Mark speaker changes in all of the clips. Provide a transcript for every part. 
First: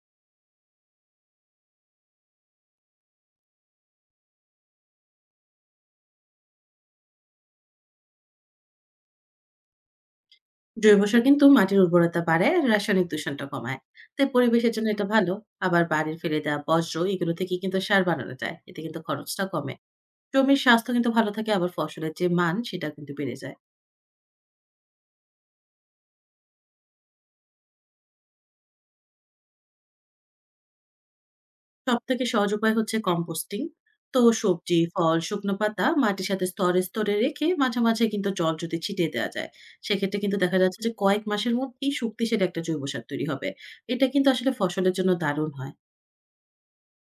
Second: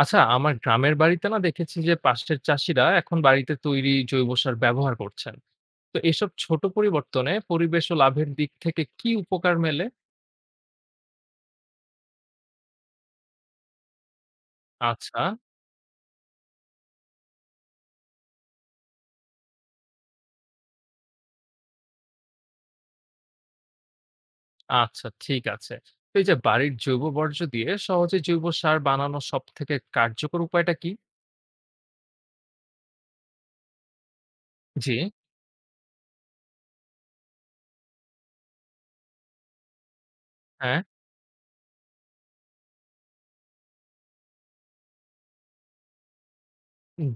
Speaker 1: আচ্ছা, আমার গ্রামের বাড়িতে না দেখেছি যে পাশের চাষিরা এখন বাড়িতে তৈরি জৈব সার ব্যবহার করছেন। তো এসব ছোট পরিবর্তনে পরিবেশ ও লাভের দিক থেকে কি উপকার মেলে?
Speaker 2: জৈব সার কিন্তু মাটির উর্বরতা বাড়ায় আর রাসায়নিক দূষণটা কমায়, তাই পরিবেশের জন্য এটা
Speaker 1: আচ্ছা,
Speaker 2: ভালো। আবার বাড়ির ফেলে দেওয়া বর্জ্য এগুলো থেকে কিন্তু সার বানানো যায়, এতে কিন্তু খরচটা কমে। জমির স্বাস্থ্য কিন্তু ভালো থাকে, আবার ফসলের যে মান সেটা কিন্তু বেড়ে যায়।
Speaker 1: আচ্ছা ঠিক আছে। তো এই যে বাড়ির জৈব বর্জ্য দিয়ে সহজে জৈব সার বানানোর সবথেকে কার্যকর উপায়টা কি?
Speaker 2: সব থেকে সহজ উপায় হচ্ছে কম্পোস্টিং। তো সবজি,
Speaker 1: জি,
Speaker 2: ফল, শুকনো পাতা মাটির সাথে স্তরে স্তরে রেখে মাঝে মাঝে কিন্তু জল যদি ছিটিয়ে দেওয়া যায়, সেক্ষেত্রে কিন্তু দেখা
Speaker 1: হ্যাঁ,
Speaker 2: যাচ্ছে যে কয়েক মাসের মধ্যেই শক্তিশালী একটা জৈব সার তৈরি হবে। এটা কিন্তু আসলে ফসলের জন্য দারুণ হয়।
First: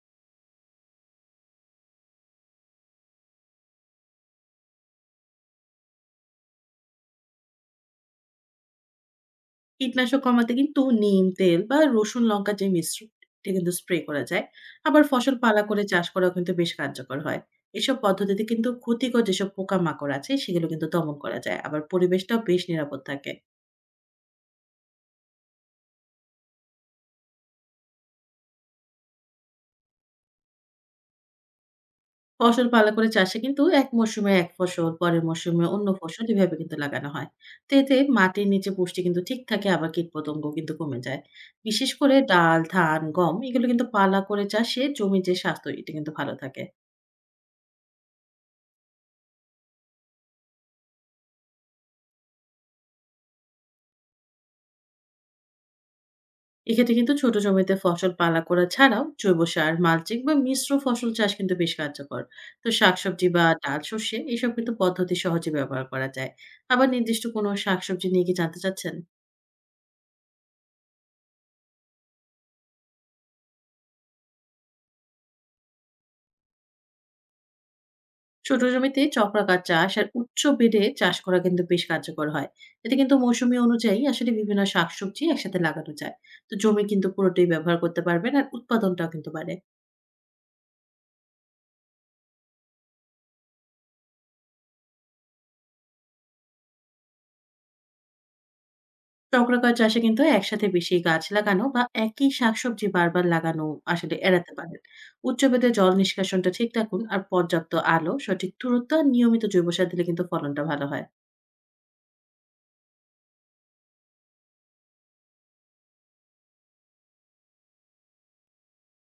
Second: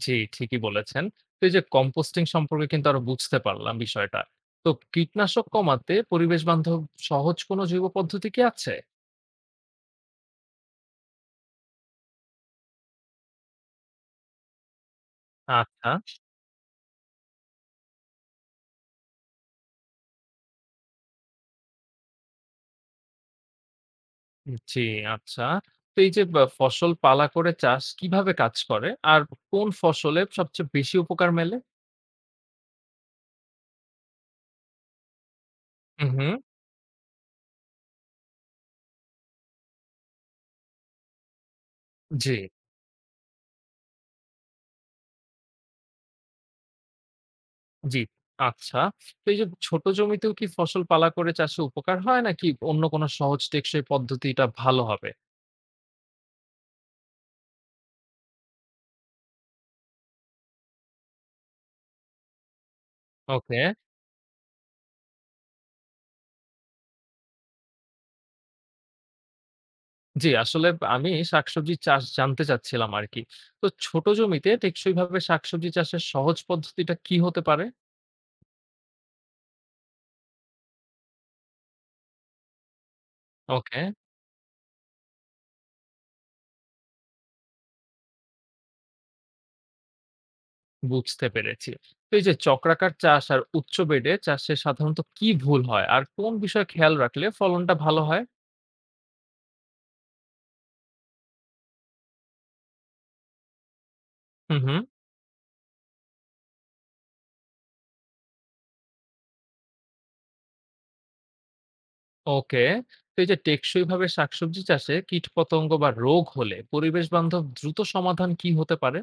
Speaker 1: জি ঠিকই বলেছেন। তো এই যে কম্পোস্টিং সম্পর্কে কিন্তু আরো বুঝতে পারলাম বিষয়টা। তো কীটনাশক কমাতে পরিবেশ বান্ধব সহজ কোনো জৈব পদ্ধতি কি আছে?
Speaker 2: কীটনাশক কমাতে কিন্তু নিম তেল বা রসুন লঙ্কার যে মিশ্রণটা কিন্তু স্প্রে করা যায়। আবার ফসল পালা করে
Speaker 1: আচ্ছা।
Speaker 2: চাষ করাও কিন্তু বেশ কার্যকর হয়। এসব পদ্ধতিতে কিন্তু ক্ষতিকর যেসব পোকামাকড় আছে সেগুলো কিন্তু দমন করা যায়। আবার পরিবেশটাও বেশ নিরাপদ থাকে।
Speaker 1: জি, আচ্ছা। তো এই যে বা ফসল পালা করে চাষ কিভাবে কাজ করে? আর কোন ফসলে সবচেয়ে বেশি উপকার মেলে?
Speaker 2: ফসল পালা করে চাষে কিন্তু এক মরশুমে এক ফসল, পরের মরশুমে অন্য
Speaker 1: হু,
Speaker 2: ফসল,
Speaker 1: হু।
Speaker 2: এভাবে কিন্তু লাগানো হয়। তো এতে মাটির নিচে পুষ্টি কিন্তু ঠিক থাকে, আবার কীটপতঙ্গ কিন্তু কমে যায়। বিশেষ করে
Speaker 1: জি,
Speaker 2: ডাল, ধান, গম এগুলো কিন্তু পালা করে চাষে জমির যে স্বাস্থ্য এটা কিন্তু ভালো থাকে।
Speaker 1: জি। আচ্ছা। তো এই যে ছোট জমিতেও কি ফসল পালা করে চাষে উপকার হয় নাকি অন্য কোনো সহজ টেকসই পদ্ধতিটা ভালো হবে?
Speaker 2: এক্ষেত্রে কিন্তু ছোট জমিতে ফসল পালা করা ছাড়াও জৈব সার, মালচিং বা মিশ্র ফসল চাষ কিন্তু বেশ কার্যকর। তো শাকসবজি বা
Speaker 1: ওকে।
Speaker 2: ডাল শস্যে এসব কিন্তু পদ্ধতি সহজে ব্যবহার করা যায়। আবার নির্দিষ্ট কোনো শাকসবজি নিয়ে কি জানতে চাচ্ছেন?
Speaker 1: জি, আসলে আমি শাকসবজি চাষ জানতে চাচ্ছিলাম আরকি। তো ছোট জমিতে টেকসইভাবে শাকসবজি চাষের সহজ পদ্ধতিটা কি হতে পারে?
Speaker 2: ছোট জমিতে চক্রাকার চাষ আর উচ্চ বেডে চাষ করা কিন্তু বেশ কার্যকর হয়। এতে কিন্তু মৌসুমী
Speaker 1: ওকে।
Speaker 2: অনুযায়ী আসলে বিভিন্ন শাকসবজি একসাথে লাগানো যায়। তো জমি কিন্তু পুরোটাই ব্যবহার করতে পারবেন, আর উৎপাদনটাও কিন্তু বাড়ে।
Speaker 1: বুঝতে পেরেছি। তো এই যে চক্রাকার চাষ আর উচ্চ বেডে চাষে সাধারণত কি ভুল হয় আর কোন বিষয়ে খেয়াল রাখলে ফলনটা ভালো হয়?
Speaker 2: চক্রাকার চাষে কিন্তু একসাথে বেশি গাছ লাগানো বা একই শাকসবজি বারবার লাগানো আসলে এড়াতে
Speaker 1: হুম
Speaker 2: পারেন।
Speaker 1: হুম
Speaker 2: উচ্চবেদে জল নিষ্কাশনটা ঠিক রাখুন, আর পর্যাপ্ত আলো, সঠিক দূরত্ব আর নিয়মিত জৈব সার দিলে কিন্তু ফলনটা ভালো হয়।
Speaker 1: ওকে। তো এই যে টেকসইভাবে শাকসবজি চাষে কীটপতঙ্গ বা রোগ হলে পরিবেশ বান্ধব দ্রুত সমাধান কি হতে পারে?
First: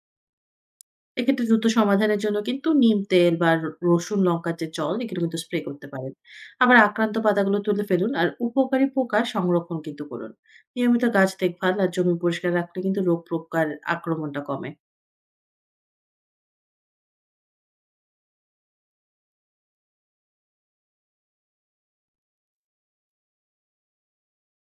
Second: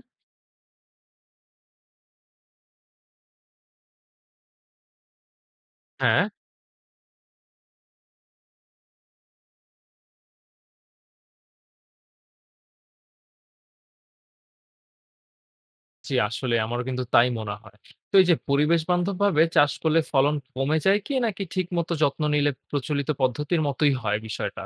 Speaker 2: এক্ষেত্রে দ্রুত সমাধানের জন্য কিন্তু নিম তেল বা রসুন লঙ্কার যে জল এগুলো কিন্তু স্প্রে করতে পারেন।
Speaker 1: হ্যাঁ।
Speaker 2: আবার আক্রান্ত পাতাগুলো তুলে ফেলুন আর উপকারী পোকা সংরক্ষণ কিন্তু করুন। নিয়মিত গাছ দেখভাল আর জমি পরিষ্কার রাখলে কিন্তু রোগ প্রকার আক্রমণটা কমে।
Speaker 1: জি, আসলে আমারও কিন্তু তাই মনে হয়। তো এই যে পরিবেশ বান্ধবভাবে চাষ করলে ফলন কমে যায় কি নাকি ঠিকমতো যত্ন নিলে প্রচলিত পদ্ধতির মতোই হয় বিষয়টা?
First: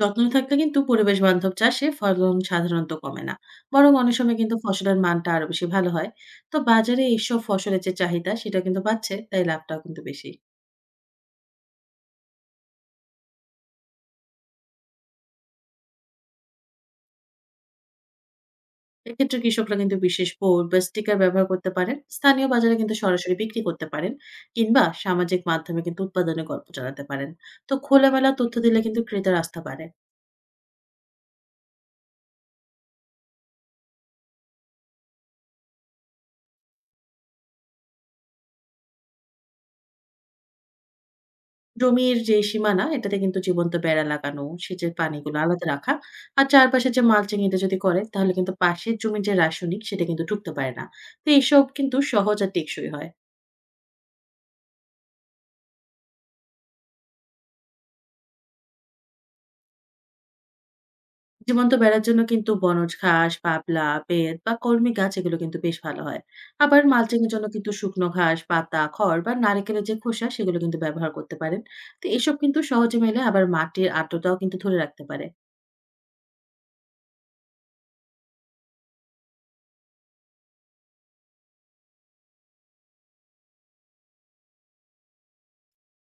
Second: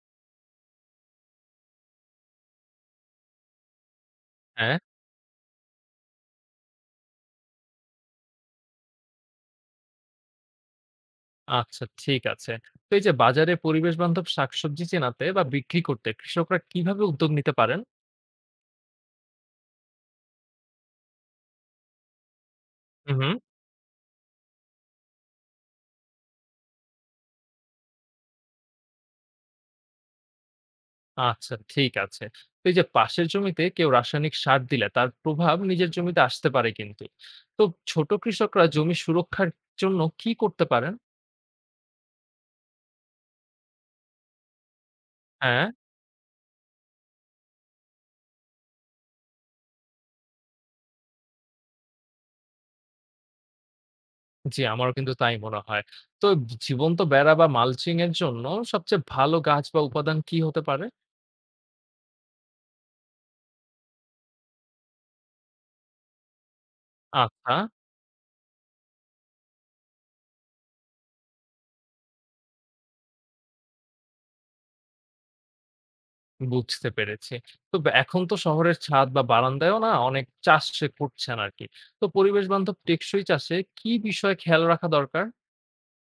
Speaker 2: যত্ন থাকলে কিন্তু পরিবেশ বান্ধব চাষে ফলন সাধারণত কমে না, বরং অনেক সময় কিন্তু
Speaker 1: হ্যাঁ।
Speaker 2: ফসলের মানটা আরো বেশি ভালো হয়। তো বাজারে এইসব ফসলের যে চাহিদা সেটা কিন্তু বাড়ছে, তাই লাভটাও কিন্তু বেশি।
Speaker 1: আচ্ছা ঠিক আছে। তো এই যে বাজারে পরিবেশ বান্ধব শাকসবজি চেনাতে বা বিক্রি করতে কৃষকরা কিভাবে উদ্যোগ নিতে পারেন?
Speaker 2: এক্ষেত্রে কৃষকরা কিন্তু বিশেষ বোর্ড বা স্টিকার ব্যবহার করতে পারেন, স্থানীয় বাজারে কিন্তু
Speaker 1: হুম, হুম।
Speaker 2: সরাসরি বিক্রি করতে পারেন, কিংবা সামাজিক মাধ্যমে কিন্তু উৎপাদনের গল্প জানাতে পারেন। তো খোলামেলা তথ্য দিলে কিন্তু ক্রেতার আস্থা বাড়ে।
Speaker 1: আচ্ছা ঠিক আছে। তো এই যে পাশের জমিতে কেউ রাসায়নিক সার দিলে তার প্রভাব নিজের জমিতে আসতে পারে কিন্তু। তো ছোট কৃষকরা জমি সুরক্ষার জন্য কি করতে পারেন?
Speaker 2: জমির যে সীমানা এটাতে কিন্তু জীবন্ত বেড়া লাগানো, সেচের পানিগুলো আলাদা
Speaker 1: হ্যাঁ।
Speaker 2: রাখা। আর চারপাশে যে মালচিং এটা যদি করে তাহলে কিন্তু পাশের জমির যে রাসায়নিক সেটা কিন্তু ঢুকতে পারে না। তো এসব কিন্তু সহজ আর টেকসই হয়।
Speaker 1: জি, আমারও কিন্তু তাই মনে হয়। তো জীবন্ত বেড়া বা মালচিং এর জন্য সবচেয়ে ভালো গাছ বা উপাদান কি হতে পারে?
Speaker 2: জীবন্ত বেড়ার জন্য কিন্তু বনজ ঘাস, পাবলা, বেত বা কলমি গাছ এগুলো কিন্তু বেশ ভালো হয়। আবার মালচিং এর জন্য
Speaker 1: আচ্ছা।
Speaker 2: কিন্তু শুকনো ঘাস, পাতা, খড় বা নারকেলের যে খোসা সেগুলো কিন্তু ব্যবহার করতে পারেন। তো এসব কিন্তু সহজে মেলে, আবার মাটির আর্দ্রতাও কিন্তু ধরে রাখতে পারে।
Speaker 1: বুঝতে পেরেছি। তো ব এখন তো শহরের ছাদ বা বারান্দায়ও না অনেক চাষে করছেন আরকি। তো পরিবেশ বান্ধব টেকসই চাষে কি বিষয়ে খেয়াল রাখা দরকার?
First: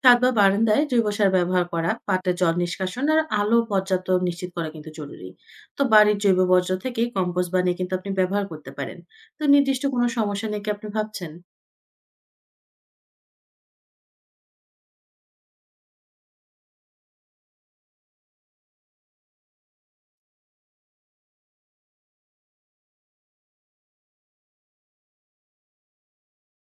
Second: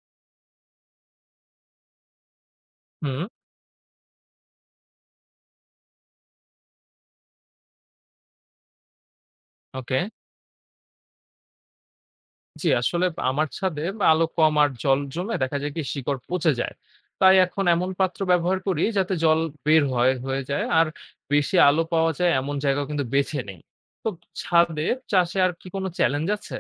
Speaker 2: ছাদ বা বারান্দায় জৈব সার ব্যবহার করা, পাটের জল নিষ্কাশন আর
Speaker 1: হুম,
Speaker 2: আলো পর্যাপ্ত নিশ্চিত করা কিন্তু জরুরি। তো বাড়ির জৈব বর্জ্য থেকে কম্পোস্ট বানিয়ে কিন্তু আপনি ব্যবহার করতে পারেন। তো নির্দিষ্ট
Speaker 1: ওকে।
Speaker 2: কোনো সমস্যা নিয়ে কি আপনি ভাবছেন?
Speaker 1: জি, আসলে আমার ছাদে আলো কম আর জল জমে দেখা যায় কি শিকড় পচে যায়। তাই এখন এমন পাত্র ব্যবহার করি যাতে জল বের হয়ে যায় আর বেশি আলো পাওয়া যায় এমন জায়গাও কিন্তু বেছে নেই। তো ছাদে চাষে আর কি কোনো চ্যালেঞ্জ আছে?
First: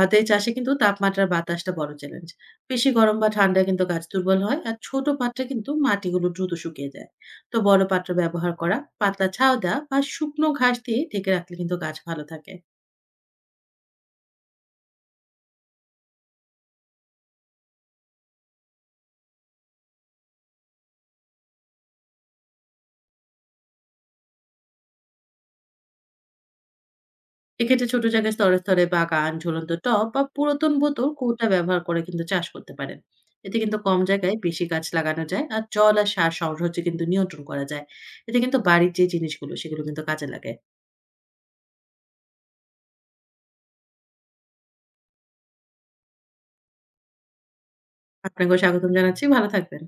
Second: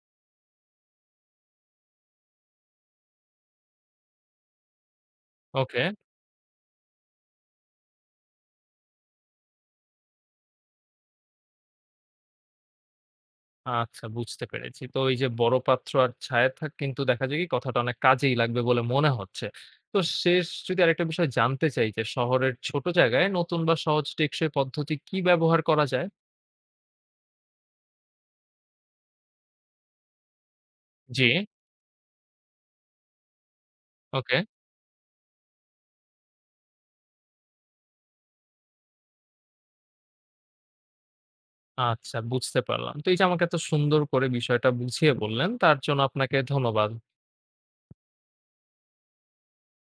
Speaker 2: হাতে চাষে কিন্তু তাপমাত্রার বাতাসটা বড় চ্যালেঞ্জ। বেশি গরম বা ঠান্ডায় কিন্তু গাছ দুর্বল হয়, আর ছোট পাত্রে কিন্তু
Speaker 1: ওকে।
Speaker 2: মাটিগুলো দ্রুত শুকিয়ে যায়। তো বড় পাত্র ব্যবহার করা, পাতলা ছাউদা বা শুকনো ঘাস দিয়ে ঢেকে রাখলে কিন্তু গাছ ভালো থাকে।
Speaker 1: আচ্ছা বুঝতে পেরেছি। তো এই যে বড় পাত্র আর ছায়া থাক কিন্তু দেখা যায় কি কথাটা অনেক কাজেই লাগবে বলে মনে হচ্ছে। তো শেষ যদি আরেকটা বিষয় জানতে চাই যে শহরের ছোট জায়গায় নতুন বা সহজ টেকসই পদ্ধতি কি ব্যবহার করা যায়?
Speaker 2: এক্ষেত্রে ছোট জায়গায় স্তরে স্তরে বাগান, ঝুলন্ত টব বা পুরাতন বোতল
Speaker 1: জি।
Speaker 2: কৌটা ব্যবহার করে কিন্তু চাষ করতে পারেন। এতে কিন্তু কম জায়গায়
Speaker 1: ওকে।
Speaker 2: বেশি গাছ লাগানো যায়। আর জল আর সার সংগ্রহকে কিন্তু নিয়ন্ত্রণ করা যায়। এতে কিন্তু বাড়ির যে জিনিসগুলো সেগুলো কিন্তু কাজে লাগে।
Speaker 1: আচ্ছা বুঝতে পারলাম। তো এই যে আমাকে এত সুন্দর করে বিষয়টা বুঝিয়ে বললেন তার জন্য আপনাকে ধন্যবাদ।
Speaker 2: আপনাকেও স্বাগতম জানাচ্ছি। ভালো থাকবেন।